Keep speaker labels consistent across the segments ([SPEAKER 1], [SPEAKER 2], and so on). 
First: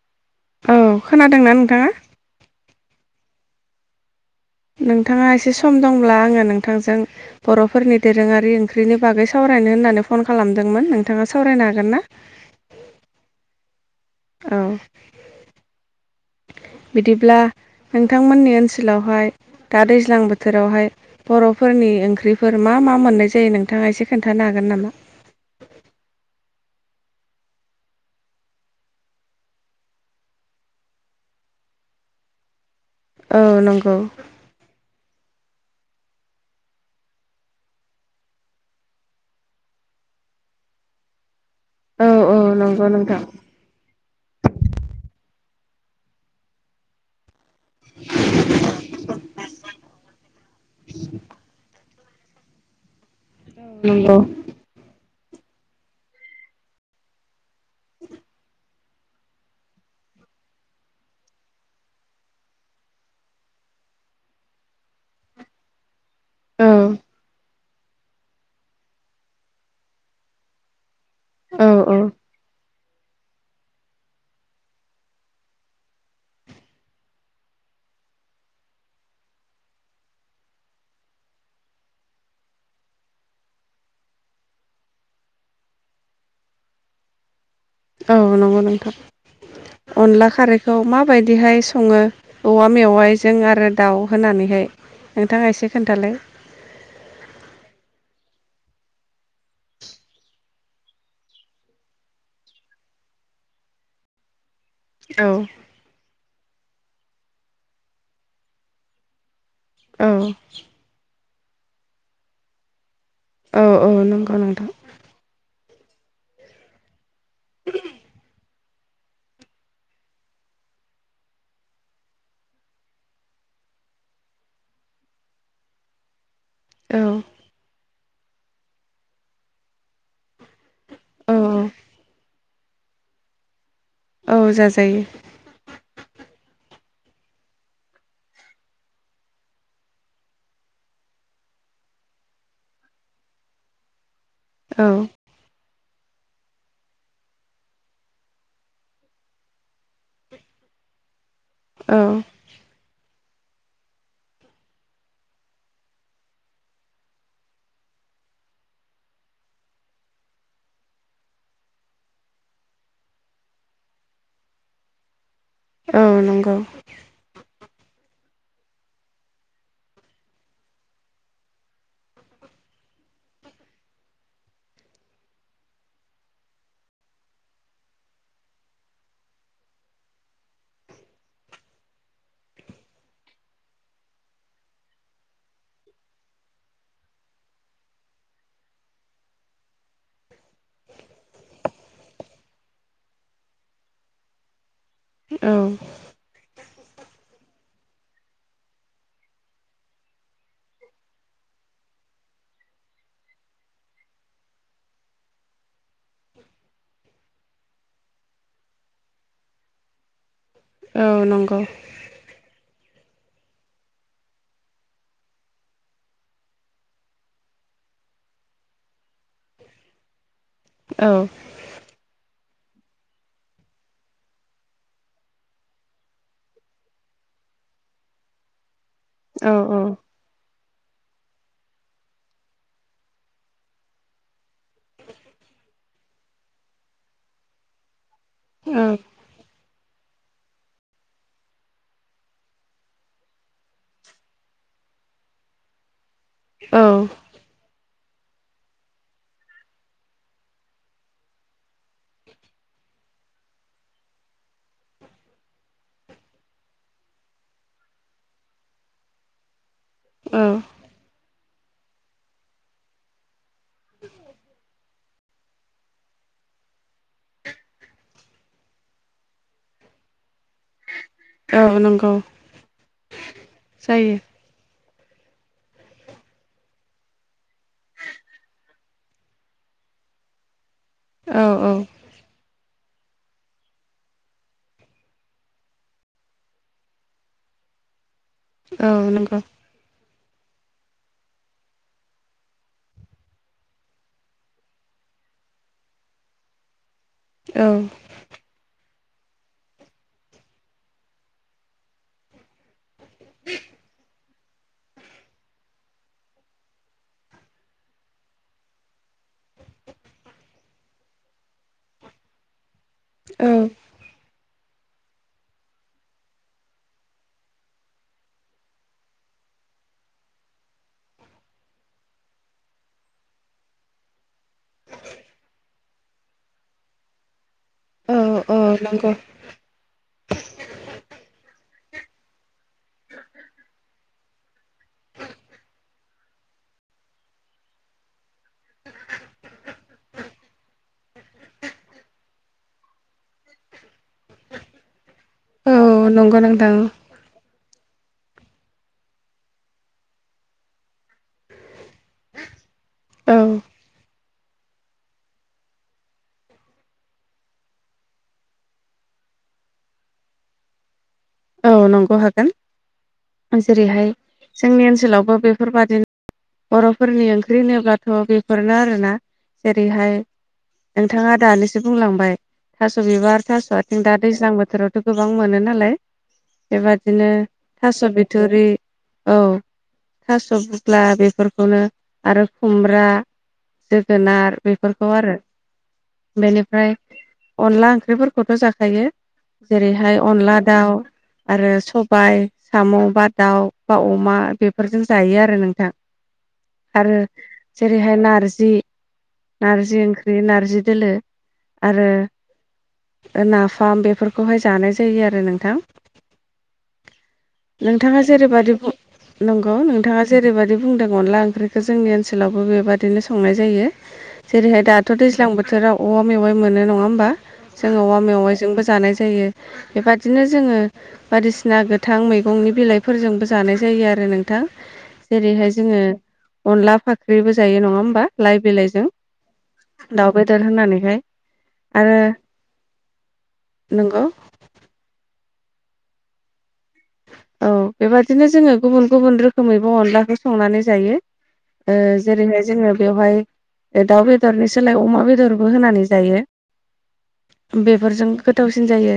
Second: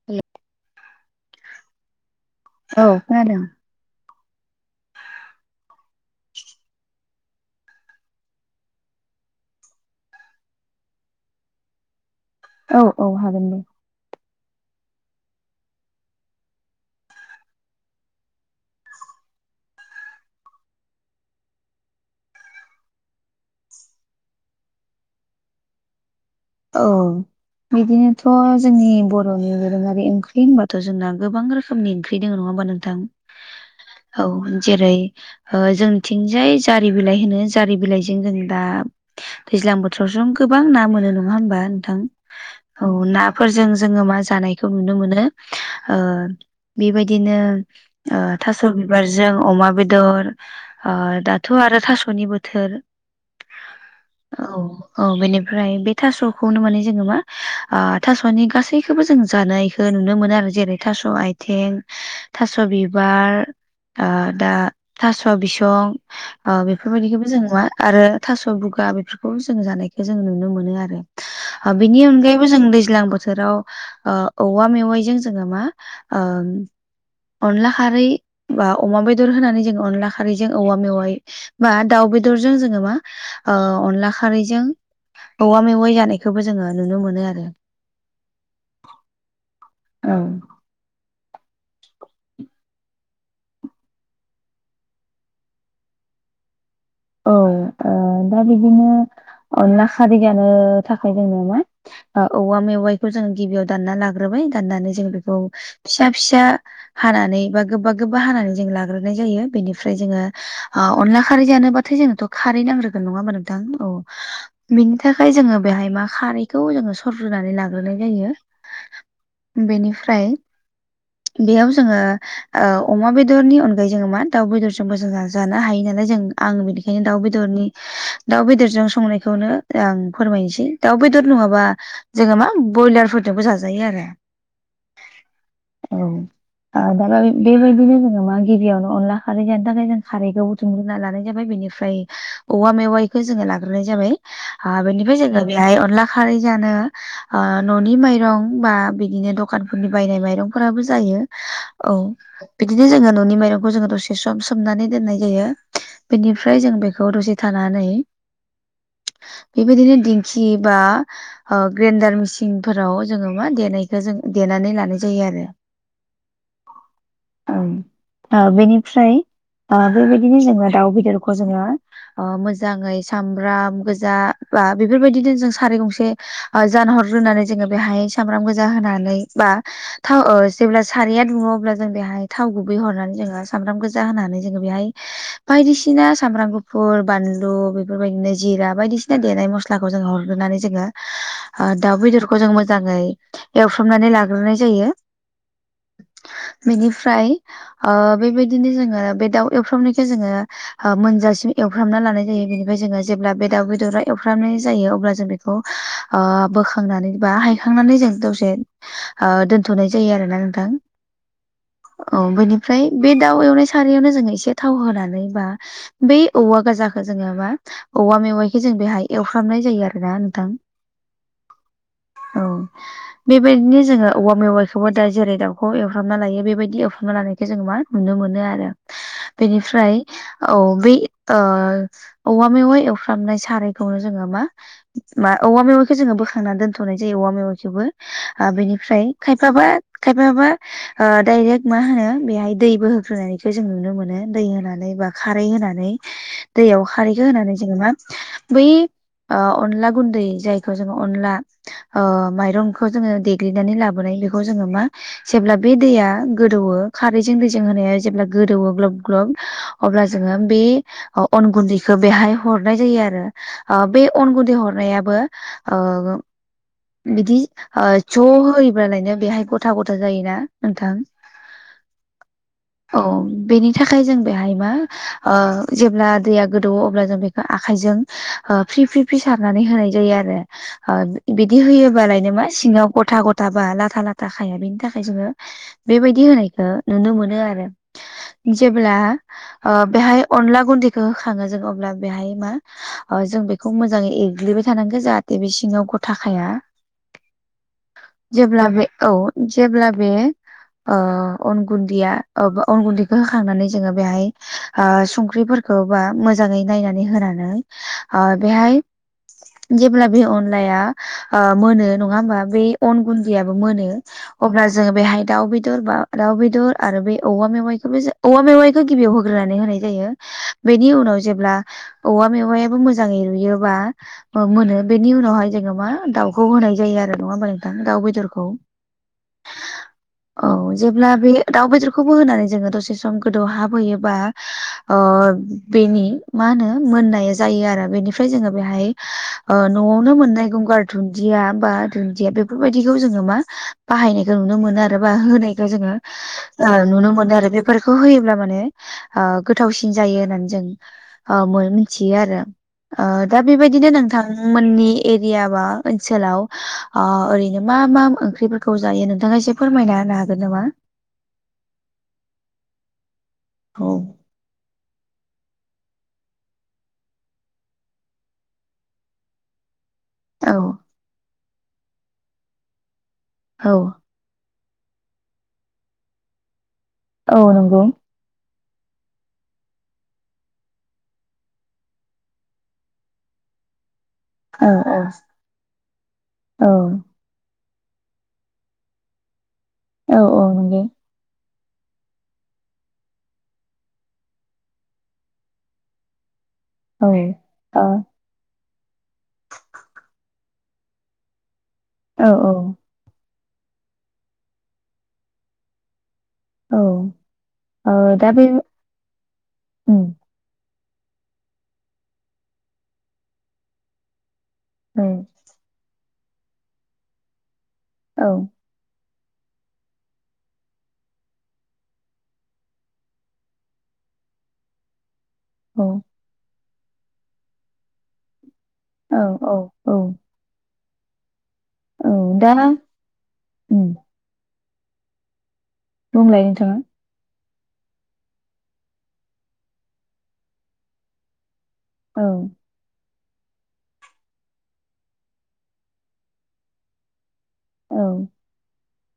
[SPEAKER 1] [unintelligible]
[SPEAKER 2] औ खोनादोंना नोंथाङा
[SPEAKER 1] औ खोनादों
[SPEAKER 2] नोंथाङा एसे सम दंब्ला आङो नोंथांजों बर'फोरनि दोरोङारि ओंख्रिनि बागै सावरायनो होननानै फन खालामदोंमोन नोंथाङा सावरायनो हागोन ना
[SPEAKER 1] औ औ हागोन दे
[SPEAKER 2] औ बिदिब्ला नोंथांमोननि ओनसोलावहाय दा दैज्लां बोथोरावहाय बर'फोरनि ओंख्रिफोर मा मा मोननाय जायो नोंथाङा एसे खोन्थानो हागोन नामा
[SPEAKER 1] औ बिदिनोथ' जोंनि बर'नि दोरोङारि ओंख्रि होनबाथ' जोंना गोबां रोखोमनि ओंख्रि दङ नङा होमबा नों
[SPEAKER 2] औ नंगौ
[SPEAKER 1] नोंथां औ जेरै ओ जोंथिंजाय जारि बिलाइ होनो जारि बिलाइजों जों दा दैज्लां बोथोराव ज गोबां ना मोनो नङा होमबा नोंथां
[SPEAKER 2] औ औ नंगौ
[SPEAKER 1] औ
[SPEAKER 2] नोंथां
[SPEAKER 1] नाफोर जों जोङो मा जानायखौ नुनो मोनो ओ बिबायदिनो ओ थास' बिबारजों अमा बेदर ओ दाथ' आरो थास'नि बो थोर‌
[SPEAKER 2] नंगौ
[SPEAKER 1] औ औ बेनिफ्राय थास'खौनो माने जोङो मा ओ थास'नि गासै खौबो जों जानायखौ नुनो मोनो आरो जेरै थास' आयथें थास' बिबार ओ दा थास' बिसं ओ
[SPEAKER 2] औ
[SPEAKER 1] बेफोरबायदिखौबो जों नुवा आरो थास' बुगा बेफोरखौबो जों जानायखौ जों नुनो मोनो आरो
[SPEAKER 2] औ
[SPEAKER 1] ओ
[SPEAKER 2] औ
[SPEAKER 1] बिनि अनगायैबो जों दैज्लां बो सोराव ओ औवा मेवाइजों जोङो मा ओ अनला खारै बा अमा बेदर होनानै जों अनला खारैजों औवा मेवाइ बा दाउ बेदरजों जोङो मा अनला खारैजों औवा मे य जानायखौबो जोङो नुनो मोनो आरो
[SPEAKER 2] औ नंगौ नोंथां
[SPEAKER 1] औ
[SPEAKER 2] अनला खारै खौ माबायदिहाय सङो औवा मेवाइजों आरो दाउ होनानैहाय नोंथाङा एसे खोन्थालाय
[SPEAKER 1] औ ओ दा बिदिनो अनला खारि जानो थाखाय जोंनो मा ओ औवा मेवाइखौ जों गिबियाव दानना लाग्रोबाय दाननानै जों बेखौ
[SPEAKER 2] औ
[SPEAKER 1] फिसा फिसा हानानै बा गोबा गोबा हानानै जों लाग्रोनाय जायो बेनि ओफ्राय जोङो
[SPEAKER 2] औ
[SPEAKER 1] ओ अनला खारै जानोबाथाय जोथ' खारै नांग्रो नङा ओमबा नोंथां औ बिनि थाखाय जोङो बेहाय मा खारै बेखौ जोङो सरग्रोनानै लाग्रोनाय जायो बेनिफ्राय बेयाव जोङो ओ अमा बेदरनि अनगायै जोङो मा दाउ बेदरजोंबो जानो हायो नालाय जों आं बिदि दाउ
[SPEAKER 2] औ
[SPEAKER 1] बेदरनि दाउ बेदरजों संनायखौनो आं फोरमायनोसै दाउ बेदर
[SPEAKER 2] औ
[SPEAKER 1] नङाबा जोङो मा बयलारफोरदोबो जाजायो आरो
[SPEAKER 2] औ जाजायो
[SPEAKER 1] औ [unintelligible] बेबायदिनो जोङो मा गिबियावनो अनला खारै जानो थाखाय जों खारैखौ बुथुमग्रोनना लानाय जाबाय बेनिफ्राय ओमफ्राय औवा मेवायखौ जोङो लाग्रोनाय जाबाय ओ
[SPEAKER 2] औ
[SPEAKER 1] बेनिफ्राय जोङो बेहाय अनला खारै जानो ओ न'नि माइरं बा बिदिनो दखानफोरनि बायनाय माइरंफोराबो जायो औ बिदिनो जोङो न'नि माइरंखौ जोङो दसे सम सोमनानै दोननाय जायो बेनि फ्राय जों बेखौ दसे थानानै
[SPEAKER 2] [inaudible]
[SPEAKER 1] बेबायदिनो दिंखि बा ओ ग्रेन्डार मेसिनफोराव जोङो मा देनायखौ जो देनानै लानाय जायो आरो
[SPEAKER 2] औ नंगौ
[SPEAKER 1] बेनिफ्राय ओ बेबायदिनो जोङो दाउ बेदर जोङो मोजाङै सामब्राम गोजा बा बेफोरबायदिनो जों सारे गंसे ओ जानहरग्रोनानै जोङो बेहाय सामब्राम गोजा होनानै बा थाव जेब्ला सारिया दुङो अब्ला जों बेहाय थाव गुबै हरनानै जोङो सामब्राम गोजा होनानै जोङो बेहाय बायदिसि सिना सामब्राम गुफुर बानलु बेफोरबायदिनो जिरा बायदिसिना देनाय मस्लालाखौ जो हरनानै ज जोङो दाउ बेदरखौ जों मोजाङै एवफ्रमनानै लाग्रोनाय जायो
[SPEAKER 2] औ
[SPEAKER 1] बेनिफ्राय ओ बेबायदिनो जोङो बे दाउ एवफ्रामनायखौ जोङो ओ मोनजासिम एवफ्र्रामना लानाय जायो बेनिफ्राय जोङो जेब्ला बे दाउ बेदरा एवफ्रामनाय जायो अब्ला जों बेदर खौ बोखांनानै बा हायखांनानै जों दसे ओ दोनथ'नाय जायो आरोना नोंथां
[SPEAKER 2] औ नंगौ
[SPEAKER 1] औ बेनिफ्राय बे दाउ एवनाय सारयावनो जोङ एसे थाव होनानै बा बै औवा गोजाखौ जोङो मा औवा मेवाइखौ जों बेहाय एवफ्रामनाय जायो आरोना नोंथां
[SPEAKER 2] औ
[SPEAKER 1] औ बेबायदिनो जोङो औवा मेवाइखौबो दा जेरै दाउखौ एवफ्रामना लायो बेबायदि एवफ्रामना लानायखाय जोङो मा नुनो मोनो आरो
[SPEAKER 2] औ औ
[SPEAKER 1] बेनिफ्राय औ बे औवा मेवाइ एवफ्रामनाय सारायखौनो जोङो मा मा औवा मेवाइखौ जोङो बोखांनानै दोनथ'नाय जायो औवा मेवखौबो ओ
[SPEAKER 2] औ
[SPEAKER 1] बेनिफ्राय खायफाबा खायफाबा ओ डायरेक्ट मा होनो बेहाय दैबो होग्रोनायखौ जों नुनो मोनो दै होनानै बा खारै होनानै दैयाव
[SPEAKER 2] औ
[SPEAKER 1] खारैखौ होनानै जोङो मा बै ओ अनला गुन्दै जायखौ जोङो अनला ओ माइरंखौ जोङो देग्लिनानै लाबोनाय बेखौ जोङो मा जेब्ला बे दैया गोदौओ खारैजों दैजों होनाया जेब्ला गोदौओ ग्लब ग्लब अब्ला जोङो
[SPEAKER 2] औ
[SPEAKER 1] बे अन गुन्दैखौ बेहाय हरनाय जायो आरो ओ बे अन गुन्दै हरनायाबो बिदि ओ ज' होयोबालायनो बेहाय गथा गथा जायोना नोंथां
[SPEAKER 2] औ नंगौ
[SPEAKER 1] औ बेनि थाखाय जों
[SPEAKER 2] जायो
[SPEAKER 1] बेहाय बा ओ जेब्ला दैया गोदौओ अब्ला जों बेखौ आखजों ओ फ्रि फ्रि फ्रि सारनानै होनाय जायो आरो ओ
[SPEAKER 2] औ
[SPEAKER 1] बिदि
[SPEAKER 2] औ
[SPEAKER 1] होयोबालायनो मा सिङाव गथा गथाबा लाथा लाथा खाया बेनि थाखाय जोङो बेबायदि होनायखौ नुनो मोनो आरो
[SPEAKER 2] औ
[SPEAKER 1] जेब्ला
[SPEAKER 2] नंगौ
[SPEAKER 1] ओ बेहाय अनला गुन्दैखौ होखाङो जों अब्ला बेहाय मा ओ जों बेखौ मोजाङै एग्लिबाय थानांगौ जाहाथे बि सिङाव गथाखाया
[SPEAKER 2] औ
[SPEAKER 1] जेब्ला बे औ जेब्ला बे ओ अन गुन्दैया ओ अन गुन्दैखौ होखांनानै जोङो बेहाय ओ संख्रिफोरखौ बा मोजाङै नायनानै होनानै ओ बेहाय जेब्ला बे अनलाया मोनो नङा होमबा? बे अन
[SPEAKER 2] औ
[SPEAKER 1] गुन्दैयाबो मोनो अब्ला जोङो बेहाय दाउ बेदर बा दाउ बेदर आरो बे औवा मेवाइखौबो औवा मेवाइ खौ गिबियाव होग्रोनानै होनाय जायो। बेनि उनाव जेब्ला औवा मेवायाबो मोजाङै रुयोबा ओ मोनो। बेनि उनावहाय जोङो मा दाउखौ होनाय जायो आरो नङा होमबा नों थां दाउ
[SPEAKER 2] औ
[SPEAKER 1] बेदरखौ।
[SPEAKER 2] औ नंगौ
[SPEAKER 1] औ जेब्ला बे दाउ बेदरखौबो होनानै जोङो दसे सम गो दौहाब होयो बा ओ बेनि मा होनो मोन्नाय जायो आरो। बेनि फ्राय जोङो बेहाय नआवनो मोननाय गंगार दुन्दिया बा दुन्दिया बेफोरबायदिखौ जोङो मा बाहायनायखौ नुनो मोनो आरो बा होनायखौ जोङो
[SPEAKER 2] औ नंगौ नोंथां
[SPEAKER 1] नुनो मोनो। ओ बेफोरखौ होयो ब्ला माने गोथावसिन जायो होननानै जों मिथियो आरो। ओ दा
[SPEAKER 2] औ
[SPEAKER 1] बेबायदिनो नोंथांमोननि एरिया बा ओनसोलाव ओ ओरैनो मा मा ओंख्रिफोरखौ जायो नोंथाङा एसे फोरमायना होनो हागोन नामा?
[SPEAKER 2] औ नंगौ हागोन।
[SPEAKER 1] औ
[SPEAKER 2] जेरैहाय जोंनि ओनसोलावबो बेफोरबादिनो बर'फोरनि ओंख्रि होनोब्लाथ बेफोरनो आरोना जेरैहाय
[SPEAKER 1] औ।
[SPEAKER 2] नोंथाङा दानिसो बुंलांबाय थास' बिबार,
[SPEAKER 1] औ
[SPEAKER 2] थास‌‌' आथिं दा दैज्लां बोथोराव गोबां मोनो नालाय। बेबादिनो
[SPEAKER 1] औ नंगौ
[SPEAKER 2] थास बिथरि औ थास‌' बुदला बेफोरखौनो आरो खुमब्रा जोगोनार
[SPEAKER 1] औ औ
[SPEAKER 2] बेफोरखौ आरो।
[SPEAKER 1] औ
[SPEAKER 2] बेनिफ्राय अनला ओंख्रिफोरखौथ' जाखायो
[SPEAKER 1] औ
[SPEAKER 2] जेरैहाय
[SPEAKER 1] औ
[SPEAKER 2] अनला
[SPEAKER 1] नंगौ
[SPEAKER 2] दाउ आरो सबाय साम' बा दाउ बा अमा बेफोरजों जायो आरो नोंथां।
[SPEAKER 1] औ
[SPEAKER 2] आरो
[SPEAKER 1] ओ औ
[SPEAKER 2] जेरैहाय नारजि, नारजि ओंख्रि नारजि दोलो आरो
[SPEAKER 1] औ
[SPEAKER 2] ओ नाफाम बेफोरखौहाय जानाय जायो आरो नोंथां।
[SPEAKER 1] औ। ओ
[SPEAKER 2] नोंथाङा
[SPEAKER 1] दा बे
[SPEAKER 2] जेरैबायदि बुं नंगौ
[SPEAKER 1] उम
[SPEAKER 2] नोंथाङा जेरैबायदि बुंदों अनला ओंख्रिखौ जोंनि ओनसोलावबो बेबादिनो संनाय जायो। [inaudible] जेरैहाय दाथ'
[SPEAKER 1] उम
[SPEAKER 2] दैज्लां बोथोराव औवा मेवाइ मोनो नङा होमबा? जोङो औवा
[SPEAKER 1] औ
[SPEAKER 2] मेवाइजोंबो जानाय जा जायो। बेबादिनो जोङो बायदिसिना गोथां मैगंनि बिलाइफोरजोंबो जानाय जायो आरो नोंथां। जेरैहाय
[SPEAKER 1] औ
[SPEAKER 2] जोङो अनला फाख्रिबो जायो नङा होमबा लाइ बिलाइजों?
[SPEAKER 1] औ औ औ।
[SPEAKER 2] दाउ बेदर होनानैहाय। आरो
[SPEAKER 1] औ दाना ओम।
[SPEAKER 2] नंगौ
[SPEAKER 1] बुंलाय नोंथाङा।
[SPEAKER 2] औ बेबादिनो जोङो गुबुन गुबुन रोखोमैबो अनलाखौ संनानै जायो। ओ
[SPEAKER 1] औ
[SPEAKER 2] जेरैहाय जोङो बेवहाय दाउ बेदरनि सोलाय अमा बेदरबो होनानै जायो।
[SPEAKER 1] औ
[SPEAKER 2] बेफोरजों गोथावसिन जायो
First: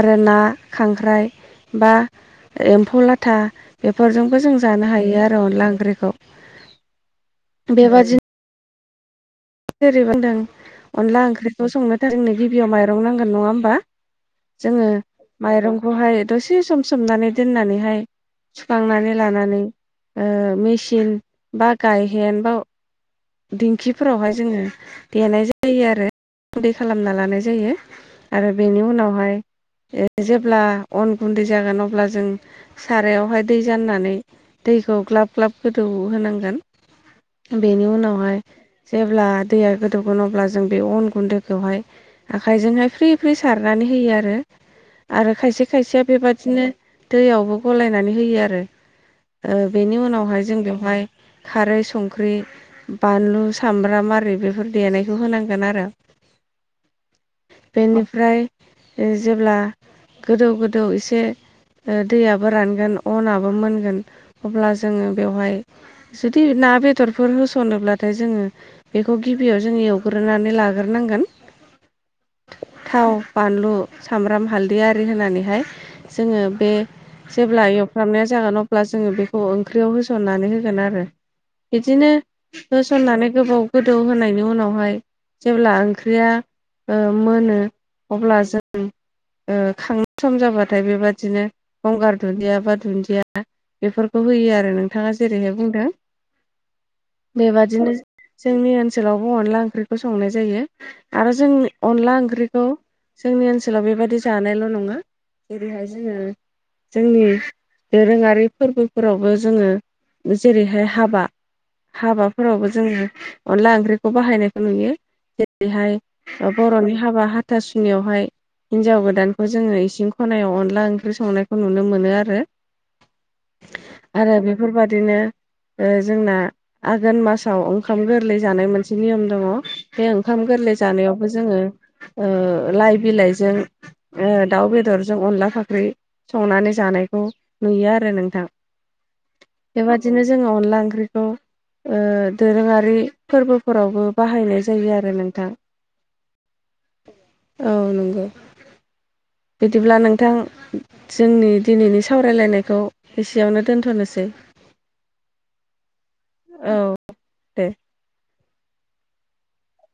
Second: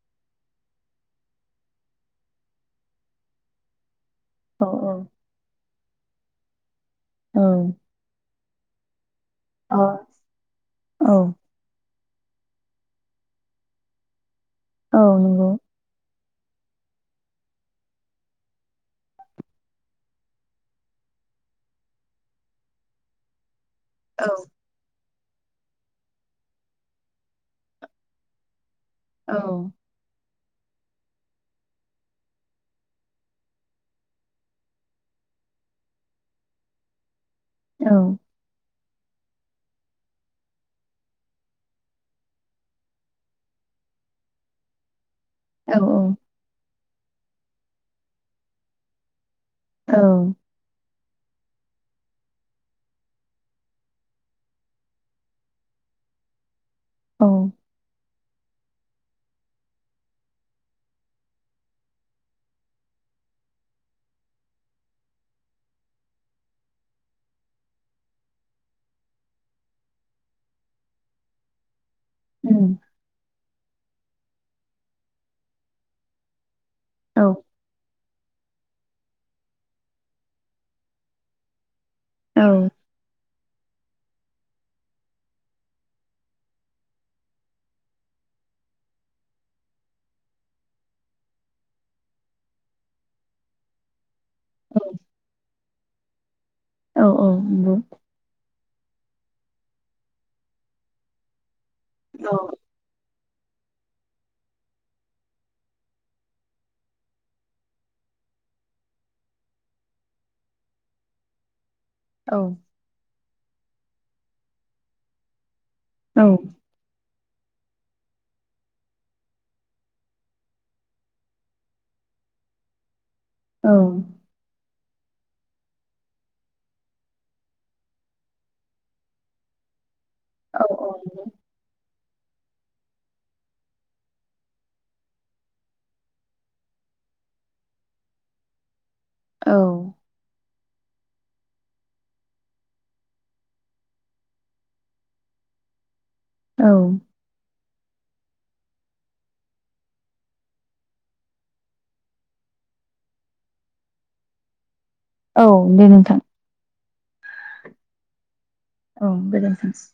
[SPEAKER 2] आरो ना, खांख्राइ बा एम्फौ लाथा बेफोरजोंबो जों
[SPEAKER 1] औ
[SPEAKER 2] जानो हायो आरो अनला ओंख्रिखौ।
[SPEAKER 1] औ।
[SPEAKER 2] बेबदिनो
[SPEAKER 1] अ
[SPEAKER 2] जेरै बुंदों
[SPEAKER 1] औ
[SPEAKER 2] अनला ओंख्रिखौ संनो थाखाय जोंनो गिबियाव माइरं नांगोन नङा होमबा? जोङो
[SPEAKER 1] औ नंगौ
[SPEAKER 2] माइरंखौहाय दसे सम सोमनानै दोननानैहाय सुखांनानै लानानै ओ मेसिन बा गायहेन बा
[SPEAKER 1] औ
[SPEAKER 2] दिंखिफोरावहाय जोङो देनाय जायो आरो दै खालामना लानाय जायो आरो बेनि उनाव
[SPEAKER 1] औ
[SPEAKER 2] जेब्ला अन गुन्दै जागोन अब्ला जों सारायावहाय दै जाननानै दैखौ ग्लाब ग्लाब गोदौ होनांगोन। बेनि
[SPEAKER 1] औ
[SPEAKER 2] उनावहाय जेब्ला दैया गोदौगोन अब्ला जों बे अन गुन्दैखौहाय आखाइजोंहाय फ्रि फ्रिरि सारनानै होयो आरो। आरो खायसे खायसेया
[SPEAKER 1] औ
[SPEAKER 2] बेबादिनो दैयावबो गलायनानै होयो आरो।
[SPEAKER 1] औ
[SPEAKER 2] बेनि उनावहाय जों बेवहाय खारै संख्रि बानलु सामब्राम आरै बेफोर देनायखौ होनांगोन आरो।
[SPEAKER 1] औ
[SPEAKER 2] बेनिफ्राय जेब्ला गोदौ गोदौ एसे दैयाबो रानगोन अनाबो मोनगोन अब्ला जोङो बेवहाय जुदि ना बेदरफोर होसनोब्ला नाथाय जोङो बेखौ गिबियाव जोङो एवग्रोनानै लाग्रोनांगोन।
[SPEAKER 1] उम
[SPEAKER 2] थाव बानलु सामब्राम हालदै आरि होनानैहाय जोङो बे
[SPEAKER 1] औ
[SPEAKER 2] जेब्ला एव फ्रामनाया जागोन अब्ला जोङो बेखौ ओंख्रियाव होसननानै होगोन आरो बिदिनो
[SPEAKER 1] औ
[SPEAKER 2] होसननानै गोबाव गोदौ होनायनि उनावहाय जेब्ला ओंख्रिया मोनो अब्ला जों खांनाय सम जाबाथाय बेबादिनो गंगार दुन्दिया बा दुन्दिया बेफोरखौ होयो आरो
[SPEAKER 1] औ
[SPEAKER 2] नोंथाङा जेरैहाय बुंदों।
[SPEAKER 1] औ नंगौ
[SPEAKER 2] बेबादिनो जोंनि ओनसोलावबो अनला ओंख्रिखौ संनाय जायो आरो जों अनला
[SPEAKER 1] औ
[SPEAKER 2] ओंख्रिखौ जोंनि ओनसोलाव बेबायाददि जानायल' नङा जेरैहाय जोङो जोंनि दोरोङारि फोरबोफोरावबो जोङो जेरैहाय हाबा
[SPEAKER 1] औ
[SPEAKER 2] हाबाफोरावबो जोंङो अनला ओंख्रिखौ बाहायनायखौ नुयो जेरैहाय
[SPEAKER 1] औ
[SPEAKER 2] बर'नि हाबा हाथासुनियावहाय हिन्जाव गोदानखौ जोङो इसिं खनायाव अनला ओंख्रि संनायखौ नुनो मोनो आरो। [inaudible]
[SPEAKER 1] औ
[SPEAKER 2] आरो बेफोरबादिनो जोंना आघोन मासाव ओंखाम गोरलै जानाय मोनसे नियम दङ बे ओंखाम गोरलै
[SPEAKER 1] औ नंगौ
[SPEAKER 2] जानायाव जोङो लाइ बिलाइजों दाउ बेदरजों अनला फाख्रि संनानै जानायखौ नुयो आरो नोंथां।
[SPEAKER 1] औ
[SPEAKER 2] बेबादिनो जोङो अनला ओंख्रिखौ दोरोङारि फोरबोफोरावबो बाहायनाय जायो आरो नोंथां।
[SPEAKER 1] औ
[SPEAKER 2] औ नंगौ बिदिब्ला नोंथां जोंनि दिनैनि सावरायलायनायखौ एसेयावनो दोनथ'नोसै।
[SPEAKER 1] औ दे नोंथां।
[SPEAKER 2] औ दे।
[SPEAKER 1] औ गोजोनथोंसै।